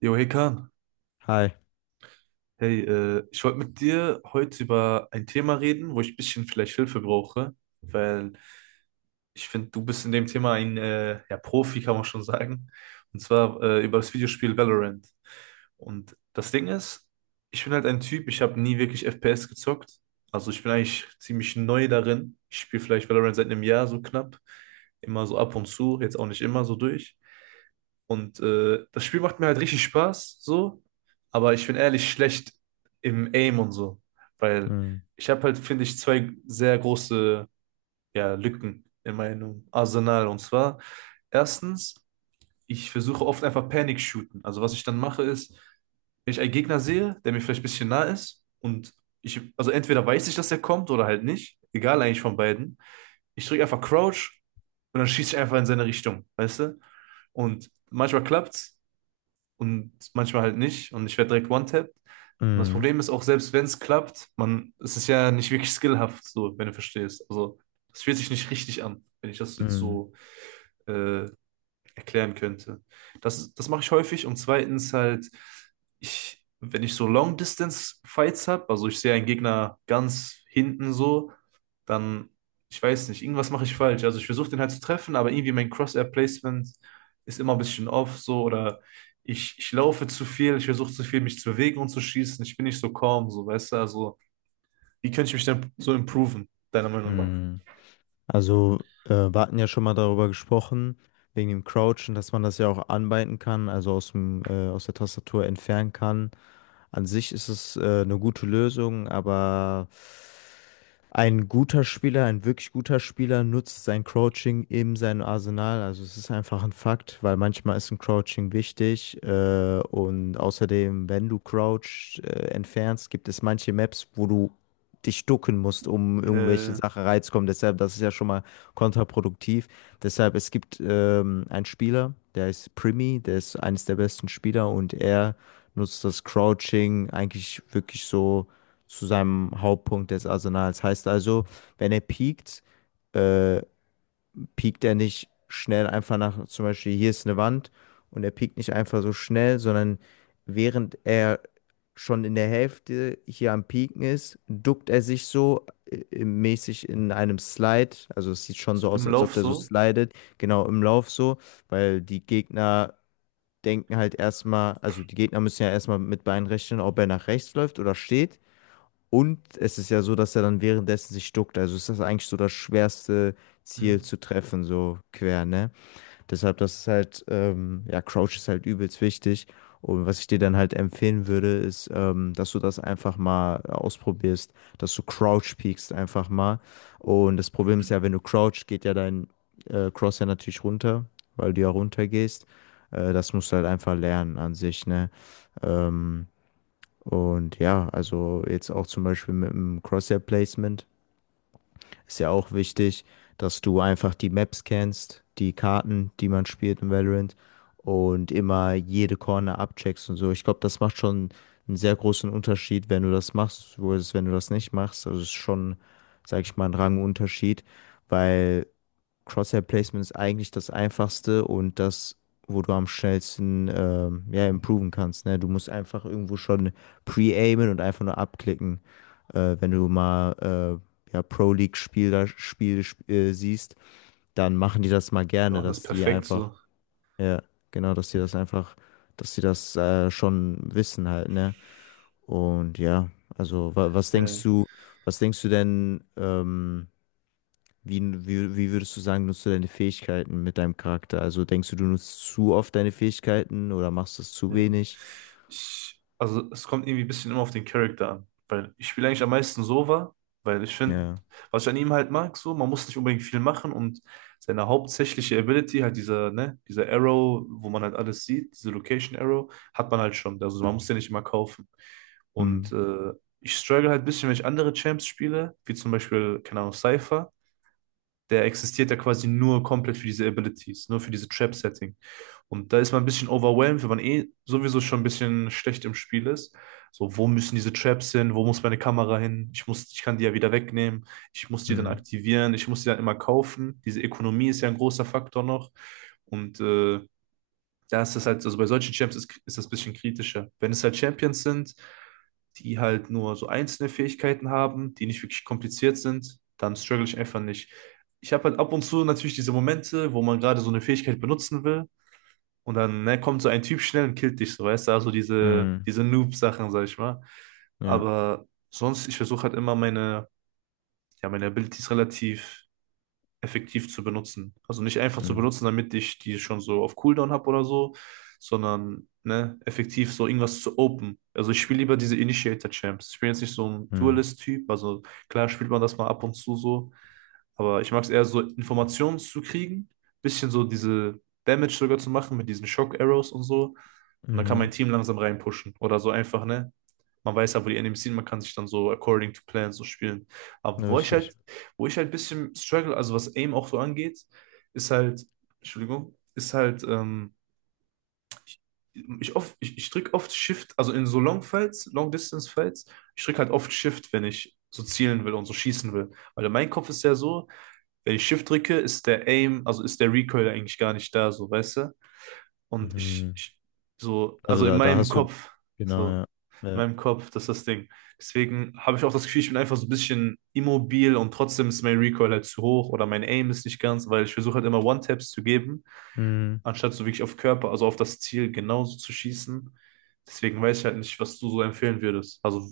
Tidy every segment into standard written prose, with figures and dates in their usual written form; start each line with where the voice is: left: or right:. right: Jo, hey Kahn.
left: Hi.
right: Hey, ich wollte mit dir heute über ein Thema reden, wo ich ein bisschen vielleicht Hilfe brauche, weil ich finde, du bist in dem Thema ein ja, Profi, kann man schon sagen. Und zwar über das Videospiel Valorant. Und das Ding ist, ich bin halt ein Typ, ich habe nie wirklich FPS gezockt. Also ich bin eigentlich ziemlich neu darin. Ich spiele vielleicht Valorant seit einem Jahr so knapp. Immer so ab und zu, jetzt auch nicht immer so durch. Und das Spiel macht mir halt richtig Spaß, so. Aber ich bin ehrlich schlecht im Aim und so. Weil
left: Mhm.
right: ich habe halt, finde ich, zwei sehr große ja, Lücken in meinem Arsenal. Und zwar, erstens, ich versuche oft einfach Panic shooten. Also was ich dann mache ist, wenn ich einen Gegner sehe, der mir vielleicht ein bisschen nah ist und ich, also entweder weiß ich, dass er kommt oder halt nicht, egal eigentlich von beiden. Ich drücke einfach Crouch und dann schieße ich einfach in seine Richtung, weißt du? Und manchmal klappt's, und manchmal halt nicht. Und ich werde direkt one-tapped. Und das
left: Mhm.
right: Problem ist auch, selbst wenn es klappt, man, es ist ja nicht wirklich skillhaft, so, wenn du verstehst. Also, es fühlt sich nicht richtig an, wenn ich das jetzt
left: Mhm.
right: so äh, erklären könnte. Das mache ich häufig. Und zweitens halt, ich, wenn ich so Long-Distance-Fights habe, also ich sehe einen Gegner ganz hinten so dann, ich weiß nicht, irgendwas mache ich falsch. Also ich versuche den halt zu treffen, aber irgendwie mein cross placement ist immer ein bisschen off so oder ich laufe zu viel, ich versuche zu viel, mich zu bewegen und zu schießen. Ich bin nicht so calm, so, weißt du? Also, wie könnte ich mich denn so improven, deiner Meinung nach?
left: Mhm. Also, wir hatten ja schon mal darüber gesprochen, wegen dem Crouchen, dass man das ja auch anbinden kann, also aus dem, aus der Tastatur entfernen kann. An sich ist es, eine gute Lösung, aber ein guter Spieler, ein wirklich guter Spieler nutzt sein Crouching in seinem Arsenal. Also es ist einfach ein Fakt, weil manchmal ist ein Crouching wichtig. Und außerdem, wenn du Crouch entfernst, gibt es manche Maps, wo du dich ducken musst, um irgendwelche
right: Äh,
left: Sachen reinzukommen. Deshalb, das ist ja schon mal kontraproduktiv. Deshalb, es gibt einen Spieler, der ist Primi, der ist eines der besten Spieler und er nutzt das Crouching eigentlich wirklich so zu seinem Hauptpunkt des Arsenals. Heißt also, wenn er piekt, äh, piekt er nicht schnell einfach nach, zum Beispiel hier ist eine Wand und er piekt nicht einfach so schnell, sondern während er schon in der Hälfte hier am Pieken ist, duckt er sich so mäßig in einem Slide. Also es sieht schon
right: so
left: so aus,
right: im
left: als ob
right: Lauf
left: der so
right: so?
left: slidet, genau im Lauf so, weil die Gegner denken halt erstmal, also die Gegner müssen ja erstmal mit Bein rechnen, ob er nach rechts läuft oder steht. Und es ist ja so, dass er dann währenddessen sich duckt. Also ist das eigentlich so das schwerste Ziel
right: Mhm.
left: zu treffen, so quer, ne? Deshalb, das ist halt, ja, Crouch ist halt übelst wichtig. Und was ich dir dann halt empfehlen würde, ist, dass du das einfach mal ausprobierst, dass du Crouch peekst einfach mal. Und das Problem ist ja, wenn du Crouch, geht ja dein Cross ja natürlich runter, weil du ja runter gehst. Das musst du halt einfach lernen an sich, ne? Ähm, und ja, also jetzt auch zum Beispiel mit dem Crosshair-Placement ist ja auch wichtig, dass du einfach die Maps kennst, die Karten, die man spielt in Valorant und immer jede Corner abcheckst und so. Ich glaube, das macht schon einen sehr großen Unterschied, wenn du das machst, wo es, wenn du das nicht machst. Also es ist schon, sag ich mal, ein Rangunterschied, weil Crosshair-Placement ist eigentlich das Einfachste und das, wo du am schnellsten ja, improven kannst. Ne? Du musst einfach irgendwo schon pre-aimen und einfach nur abklicken. Wenn du mal ja, Pro-League-Spieler Spiele siehst, dann machen die das mal
right: Wir
left: gerne,
right: machen das
left: dass die
right: perfekt
left: einfach,
right: so.
left: ja, genau, dass die das einfach, dass die das schon wissen halt, ne? Und ja, also wa
right: Ja.
left: was denkst du denn, wie, wie würdest du sagen, nutzt du deine Fähigkeiten mit deinem Charakter? Also denkst du, du nutzt zu oft deine Fähigkeiten oder machst es zu
right: Hm.
left: wenig?
right: Ich, also es kommt irgendwie ein bisschen immer auf den Charakter an. Weil ich spiele eigentlich am meisten Sova, weil ich finde,
left: Ja.
right: was ich an ihm halt mag, so, man muss nicht unbedingt viel machen und seine hauptsächliche Ability, halt dieser, ne, dieser Arrow, wo man halt alles sieht, diese Location Arrow, hat man halt schon. Also man muss den nicht immer kaufen. Und
left: Hm.
right: ich struggle halt ein bisschen, wenn ich andere Champs spiele, wie zum Beispiel, keine Ahnung, Cypher. Der existiert ja quasi nur komplett für diese Abilities, nur für diese Trap-Setting. Und da ist man ein bisschen overwhelmed, wenn man eh sowieso schon ein bisschen schlecht im Spiel ist. So, wo müssen diese Traps hin? Wo muss meine Kamera hin? Ich muss, ich kann die ja wieder wegnehmen. Ich muss die dann
left: Hm.
right: aktivieren. Ich muss die dann immer kaufen. Diese Ökonomie ist ja ein großer Faktor noch. Und da ist das halt, also bei solchen Champs ist das ein bisschen kritischer. Wenn es halt Champions sind, die halt nur so einzelne Fähigkeiten haben, die nicht wirklich kompliziert sind, dann struggle ich einfach nicht. Ich habe halt ab und zu natürlich diese Momente, wo man gerade so eine Fähigkeit benutzen will und dann, ne, kommt so ein Typ schnell und killt dich, so, weißt du, also diese,
left: Hm.
right: diese Noob-Sachen, sag ich mal.
left: Ja.
right: Aber sonst, ich versuche halt immer meine, ja, meine Abilities relativ effektiv zu benutzen. Also nicht einfach zu
left: Hm.
right: benutzen, damit ich die schon so auf Cooldown habe oder so, sondern ne, effektiv so irgendwas zu open. Also ich spiele lieber diese Initiator-Champs. Ich bin jetzt nicht so ein
left: Hm.
right: Duelist-Typ, also klar spielt man das mal ab und zu so, aber ich mag es eher so, Informationen zu kriegen, bisschen so diese Damage sogar zu machen mit diesen Shock-Arrows und so. Und dann kann mein
left: Mhm.
right: Team langsam reinpushen. Oder so einfach, ne? Man weiß ja, wo die Enemies sind, man kann sich dann so according to plan so spielen. Aber wo ich halt
left: Richtig.
right: wo ich halt ein bisschen struggle, also was Aim auch so angeht, ist halt, Entschuldigung, ist halt, ich, oft, ich drück oft Shift, also in so Long-Fights, Long-Distance-Fights, ich drück halt oft Shift, wenn ich so zielen will und so schießen will. Weil in meinem Kopf ist ja so, wenn ich Shift drücke, ist der Aim, also ist der Recoil eigentlich gar nicht da, so, weißt du? Und ich,
left: Mhm.
right: ich so,
left: Also
right: also in
left: da
right: meinem
left: hast du,
right: Kopf,
left: genau,
right: so,
left: ja.
right: in
left: Ja.
right: meinem Kopf, das ist das Ding. Deswegen habe ich auch das Gefühl, ich bin einfach so ein bisschen immobil und trotzdem ist mein Recoil halt zu hoch oder mein Aim ist nicht ganz, weil ich versuche halt immer One-Taps zu geben,
left: Hm.
right: anstatt so wirklich auf Körper, also auf das Ziel genauso zu schießen. Deswegen weiß ich halt nicht, was du so empfehlen würdest. Also,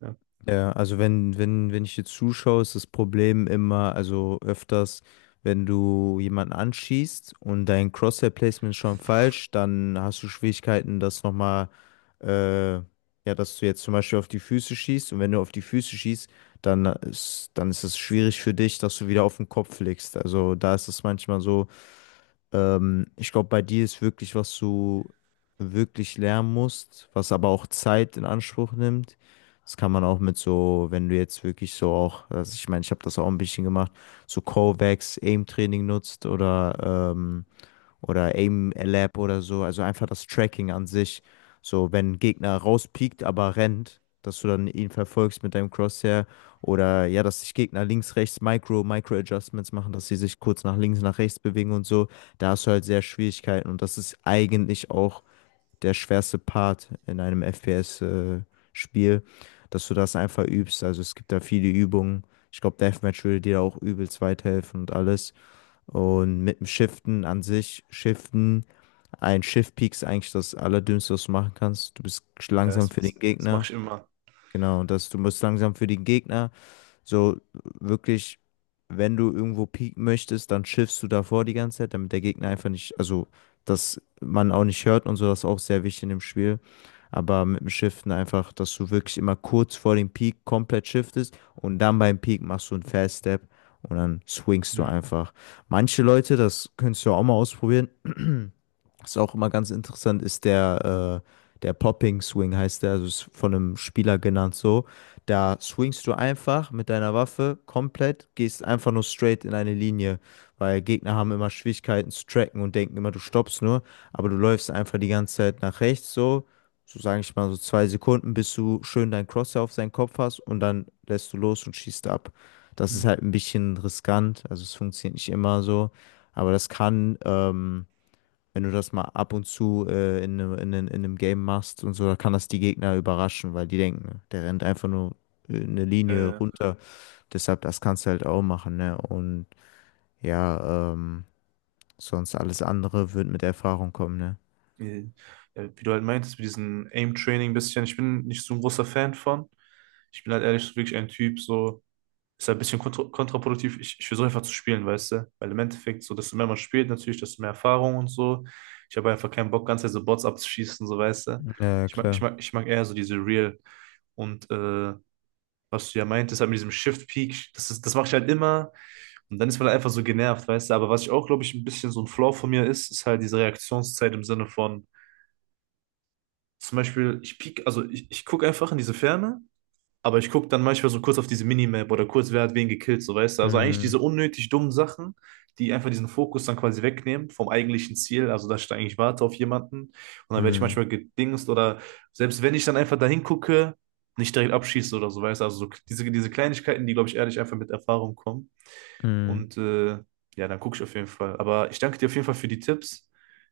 right: ja,
left: Ja, also wenn, wenn ich dir zuschaue, ist das Problem immer, also öfters, wenn du jemanden anschießt und dein Crosshair-Placement ist schon falsch, dann hast du Schwierigkeiten, das nochmal, ja, dass du jetzt zum Beispiel auf die Füße schießt und wenn du auf die Füße schießt, dann ist es schwierig für dich, dass du wieder auf den Kopf legst. Also da ist es manchmal so, ich glaube, bei dir ist wirklich, was du wirklich lernen musst, was aber auch Zeit in Anspruch nimmt. Das kann man auch mit so, wenn du jetzt wirklich so auch, also ich meine, ich habe das auch ein bisschen gemacht, so Kovacs, Aim-Training nutzt oder Aim Lab oder so. Also einfach das Tracking an sich. So, wenn ein Gegner rauspiekt, aber rennt, dass du dann ihn verfolgst mit deinem Crosshair. Oder ja, dass sich Gegner links, rechts Micro, Micro-Adjustments machen, dass sie sich kurz nach links, nach rechts bewegen und so. Da hast du halt sehr Schwierigkeiten. Und das ist eigentlich auch der schwerste Part in einem FPS-Spiel, dass du das einfach übst. Also es gibt da viele Übungen. Ich glaube, Deathmatch würde dir da auch übelst weiterhelfen und alles. Und mit dem Shiften an sich, Shiften, ein Shift-Peak ist eigentlich das Allerdümmste, was du machen kannst. Du bist
right: ja
left: langsam
right: das,
left: für den
right: das mache
left: Gegner.
right: ich immer.
left: Genau, und das, du bist langsam für den Gegner. So wirklich, wenn du irgendwo peaken möchtest, dann shiftst du davor die ganze Zeit, damit der Gegner einfach nicht, also dass man auch nicht hört und so, das ist auch sehr wichtig in dem Spiel, aber mit dem Shiften einfach, dass du wirklich immer kurz vor dem Peak komplett shiftest und dann beim Peak machst du einen Fast Step und dann swingst du
right: Hm.
left: einfach. Manche Leute, das könntest du ja auch mal ausprobieren, was auch immer ganz interessant ist, der, der Popping Swing heißt der, also ist von einem Spieler genannt so. Da swingst du einfach mit deiner Waffe komplett, gehst einfach nur straight in eine Linie, weil Gegner haben immer Schwierigkeiten zu tracken und denken immer, du stoppst nur, aber du läufst einfach die ganze Zeit nach rechts so, so sage ich mal so 2 Sekunden, bis du schön dein Crosshair auf seinen Kopf hast und dann lässt du los und schießt ab. Das
right: Hm.
left: ist halt ein bisschen riskant, also es funktioniert nicht immer so, aber das kann, wenn du das mal ab und zu in einem, in einem Game machst und so, da kann das die Gegner überraschen, weil die denken, ne, der rennt einfach nur eine
right: Ja,
left: Linie
right: ja.
left: runter. Deshalb, das kannst du halt auch machen, ne? Und ja, sonst alles andere wird mit Erfahrung kommen, ne?
right: äh, wie du halt meintest, mit diesem Aim-Training ein bisschen, ich bin nicht so ein großer Fan von. Ich bin halt ehrlich so wirklich ein Typ, so ist halt ein bisschen kontraproduktiv. Ich versuche einfach zu spielen, weißt du? Weil im Endeffekt, so desto mehr man spielt, natürlich, desto mehr Erfahrung und so. Ich habe einfach keinen Bock, ganz so Bots abzuschießen, so weißt du?
left: Ja,
right: Ich mag, ich
left: klar.
right: mag, ich mag eher so diese Real. Und was du ja meintest, halt mit diesem Shift-Peak, das ist, das mache ich halt immer. Und dann ist man halt einfach so genervt, weißt du? Aber was ich auch, glaube ich, ein bisschen so ein Flaw von mir ist, ist halt diese Reaktionszeit im Sinne von. Zum Beispiel, ich piek, also ich gucke einfach in diese Ferne, aber ich gucke dann manchmal so kurz auf diese Minimap oder kurz, wer hat wen gekillt, so weißt du. Also eigentlich
left: Hm,
right: diese unnötig dummen Sachen, die einfach diesen Fokus dann quasi wegnehmen vom eigentlichen Ziel. Also, dass ich da eigentlich warte auf jemanden und dann werde ich
left: hm,
right: manchmal gedingst oder selbst wenn ich dann einfach da hingucke, nicht direkt abschieße oder so, weißt du. Also so diese, diese Kleinigkeiten, die, glaube ich, ehrlich einfach mit Erfahrung kommen.
left: hm.
right: Und ja, dann gucke ich auf jeden Fall. Aber ich danke dir auf jeden Fall für die Tipps.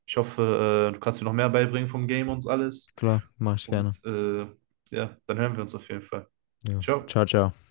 right: Ich hoffe, du kannst mir noch mehr beibringen vom Game und alles.
left: Klar, mach ich gerne.
right: Und ja, dann hören wir uns auf jeden Fall.
left: Ja.
right: Ciao.
left: Ciao, ciao.